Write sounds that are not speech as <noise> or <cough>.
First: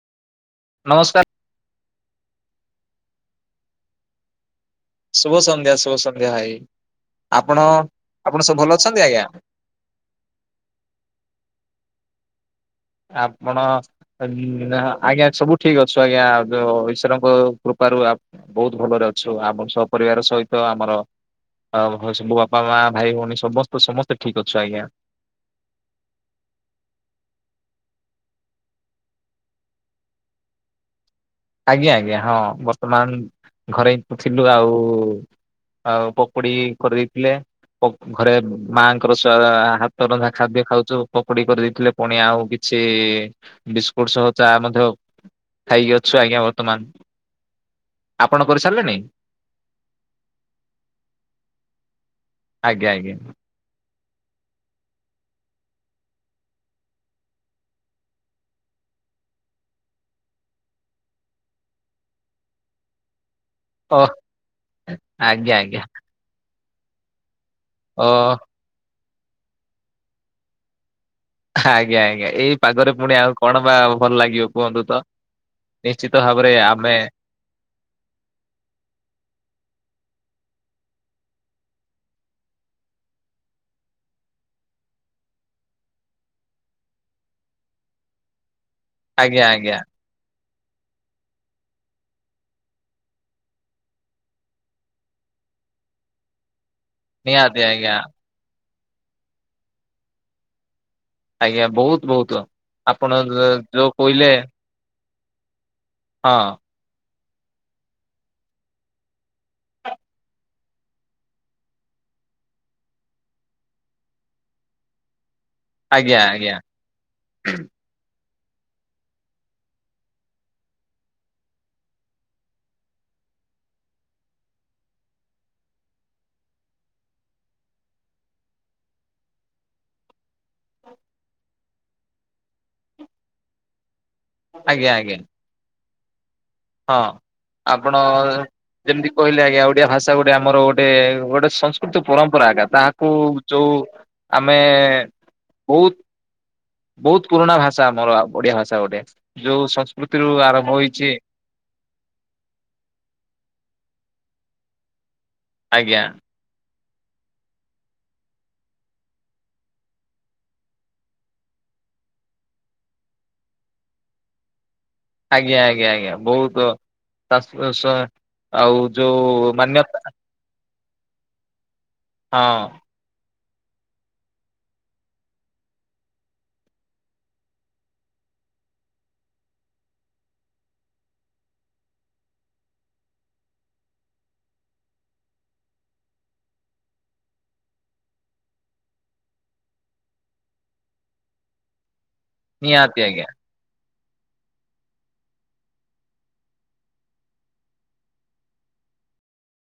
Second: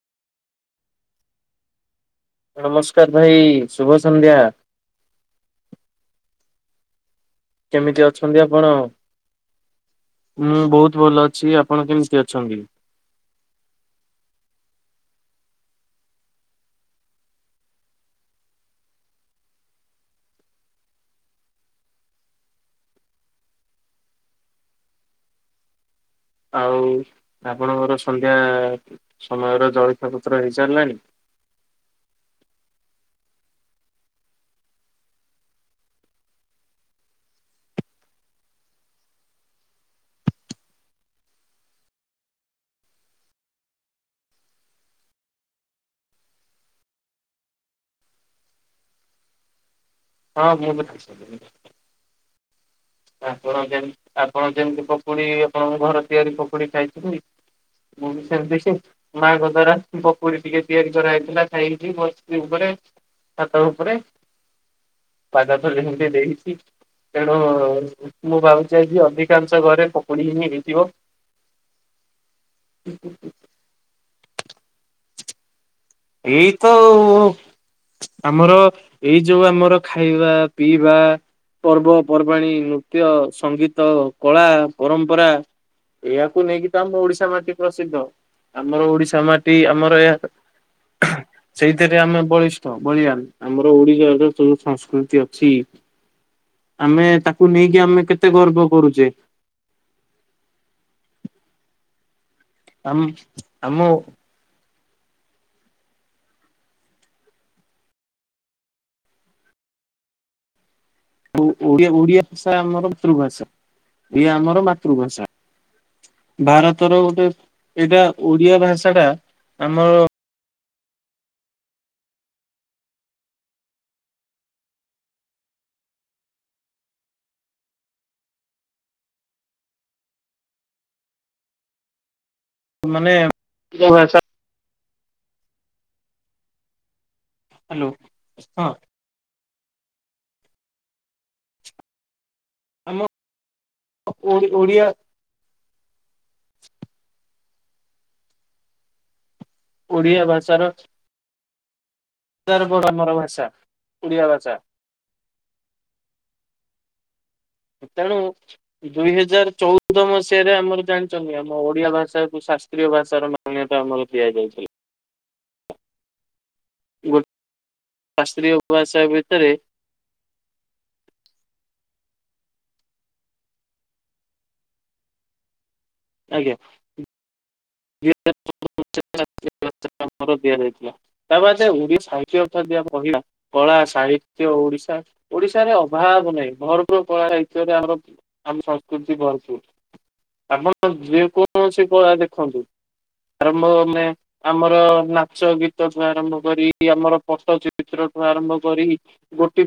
ନମସ୍କାର୍। ନମସ୍କାର୍ ଭାଇ ଶୁଭ ସନ୍ଧ୍ୟା। ଶୁଭ ସନ୍ଧ୍ୟା ଶୁଭ ସନ୍ଧ୍ୟା ଭାଇ। ଆପଣ କେମିତି ଅଛନ୍ତି ଆପଣ ସବୁ ଭଲ ଅଛନ୍ତି ଆଜ୍ଞା? ମୁଁ ବହୁତ୍ ଭଲ ଅଛି। ଆପଣ କେମିତି ଅଛନ୍ତି? ଆପଣ ଅନା ଆଜ୍ଞା ସବୁ ଠିକ୍ ଅଛୁ ଆଜ୍ଞା ଦ ଈଶ୍ୱରଙ୍କ କୃପାରୁ ଆ ବହୁତ୍ ଭଲରେ ଅଛୁ ଆମ ସପରିବାର ସହିତ ଆମର ଆ ଭସ୍ ସବୁ ବାପା ମା ଭାଇ ଭଉଣୀ ସମସ୍ତେ ସମସ୍ତେ ଠିକ୍ ଅଛୁ ଆଜ୍ଞା। ଆଉ ଆପଣଙ୍କର ସନ୍ଧ୍ୟା ସମୟର ଜଳଖଆ ପତ୍ର ହେଇ ସାର୍ ଲାଣି? ଆଜ୍ଞା ଆଜ୍ଞା ହଁ ବର୍ତ୍ତମାନ ଘରେ <unintelligible> ଥିଲୁ ଆଉ ଆଉ ପକୁଡି କରିଦେଇଥିଲେ ପକୁ ଘରେ ମାଙ୍କର ସା ହାତ ରନ୍ଧା ଖାଦ୍ୟ ଖାଉଚୁ ପକୋଡି କରି ଦେଇଥିଲେ ପୁଣି ଆଉ କିଛି ବିସ୍କୁଟ୍ ସହ ଚା ମଧ୍ୟ ଖାଇ ଅ ଛୁ ଆଜ୍ଞା ବର୍ତ୍ତମାନ୍। ଆପଣ କରିସାରିଲେଣି? ହଁ ମୁଁ ବି ଖାଇ ସାଇଲିଣି। ଆଜ୍ଞା ଆଜ୍ଞା। ଆପଣ ଯେମ୍ ଆପଣ ଯେମ୍ତି ପକୁଡି ଆପଣଙ୍କ ଘର ତିଆରି ପକୁଡି ଖାଇଛନ୍ତି ମୁଁ ବି ସେମ୍ତି ସେ ମାଙ୍କ ଦ୍ଵାରା ପକୁଡି ଟିକେ ତିଆରି କରାହେଇଥିଲା ଖାଇକି ବସଚି ଉପରେ। ଛାତ ଉପରେ ଓ ଆଜ୍ଞା ପାଗ ତ ଆଜ୍ଞା ଯେମ୍ତି ଦେଇଚି। ତେଣୁ ଓ ମୁଁ ଭାବୁଚି ଆଜି ଅଧିକାଂଶ ଘରେ ପକୁଡି ହିଁ ହେଇଥିବ। ଆଜ୍ଞା ଆଜ୍ଞା ଏଇ ପାଗରେ ପୁଣି ଆଉ କଣ ବା ଭଲ ଲାଗିବ କୁହନ୍ତୁ ତ। ନିଶ୍ଚିତ ଭାବରେ ଏଇ ତ ଆମେ <unintelligible> ଆମର ଏଇ ଯୋଉ ଆମର ଖାଇବା ପିଇବା। ପର୍ବପର୍ବାଣୀ ନୃତ୍ୟ ସଙ୍ଗୀତ କଳା ପରମ୍ପରା। ଏହାକୁ ନେଇକି ତ ଆମ ଓଡିଶା ମାଟି ପ୍ରସିଦ୍ଧ ଆମର ଓଡିଶା ଆଜ୍ଞା ମାଟି ଆଜ୍ଞା ଆମର ଏହା <inaudible> ସେଇଥିରେ ଆମେ ବଳିଷ୍ଠ ବଳିିଆନ୍ ଆମର ଓଡିଶାର ଯୋଉ <unintelligible> ସଂସ୍କୃତି ଅଛି ଆମେ ତାକୁ ନିହାତି ନେଇକି ଆଜ୍ଞା ଆମେ କେତେ ଗର୍ବ କରୁଚେ। ଆଜ୍ଞା ବହୁତ୍ ବହୁତ ଆମ ଆପଣ ଯ ଆମ ଯୋ କୋଇଲେ ହଁ। ଓ ଓ ଓଡିଆ ଭାଷା ଆମର ମାତୃଭାଷା ଏ ଆମର ମାତୃଭାଷା। ଆଜ୍ଞା ଆଜ୍ଞା ଭାରତର ଗୋଟେ ଏଇଟା ଓଡିଆ ଭାଷା ଟା ଆମର ମାନେ <unintelligible> ଭାଷା। ଆଜ୍ଞା ଆଜ୍ଞା। ହଁ ହ୍ୟାଲୋ ଆପଣ ହଁ ଯେମ୍ତି କହିଲେ ଆଜ୍ଞା ଓଡିଆ ଭାଷା ଗୋଟେ ଆମର ଗୋଟେ ଗୋଟେ ସଂସ୍କୃତି ପରମ୍ପରା ଆକା। ଆମ ତାହାକୁ ଯୋଉ ଓଡି ଆମେ ଓଡିଆ ବହୁତ୍ ବହୁତ୍ ପୁରୁଣା ଭାଷା ଆମର ଓଡିଆ ଭାଷା ଗୋଟେ ଯୋଉ ଓଡିଆ ସଂସ୍କୃତିରୁ ଆରମ୍ଭ ହୋଇଛି। ତାର୍ ବଡ ଆମର ଭାଷା ଓଡ଼ିଆ ଭାଷା। ଆଜ୍ଞା। ଉ ତେଣୁ ଦୁଇ ହଜାର ଚଉଦ ମସିହାରେ ଆମର ଜାଣିଚନ୍ତି ଆମ ଓଡିଆ ଭାଷା କୁ ଶାସ୍ତ୍ରୀୟ ଭାଷାର ମା ମାନ୍ୟତା ଆମର ଦିଆଯାଇଥିଲା। ଆଜ୍ଞା ଆଜ୍ଞା ଆଜ୍ଞା ବହୁତ୍ ଗୋଟେ ଶାଶ୍ୱତ ଶାସ୍ତ୍ରୀୟ ଆଉ ଭାଷା ଭିତରେ ଯୋଉ ମାନ୍ୟତା। ହଁ। ଆଜ୍ଞା। <unintelligible> ଆମର ଦିଆଯାଇଥିଲା। ତା ବାଦେ ଓଡି ସାହିତ୍ୟ ଅର୍ଥ ଯେ କହିଲା। କଳା ସାହିତ୍ୟ ଓଡିଶା ଓଡିଶାରେ ଅଭାବ ନାହିଁ ଭରପୂର କଳା ସାହିତ୍ୟରେ ଆମର ଆମ ସଂସ୍କୃତି ଭରପୁର ଆପଣ ଯେ କୌଣସି କଳା ଦେଖନ୍ତୁ। ନିହାତି ଆଜ୍ଞା। ଆରମ୍ଭ ଆମେ ଆମର ନାଚ ଗୀତଠୁ ଆରମ୍ଭ କରି ଆମର ପଟ୍ଟ ଚିତ୍ରଠୁ ଆରମ୍ଭ କରି ଗୋଟି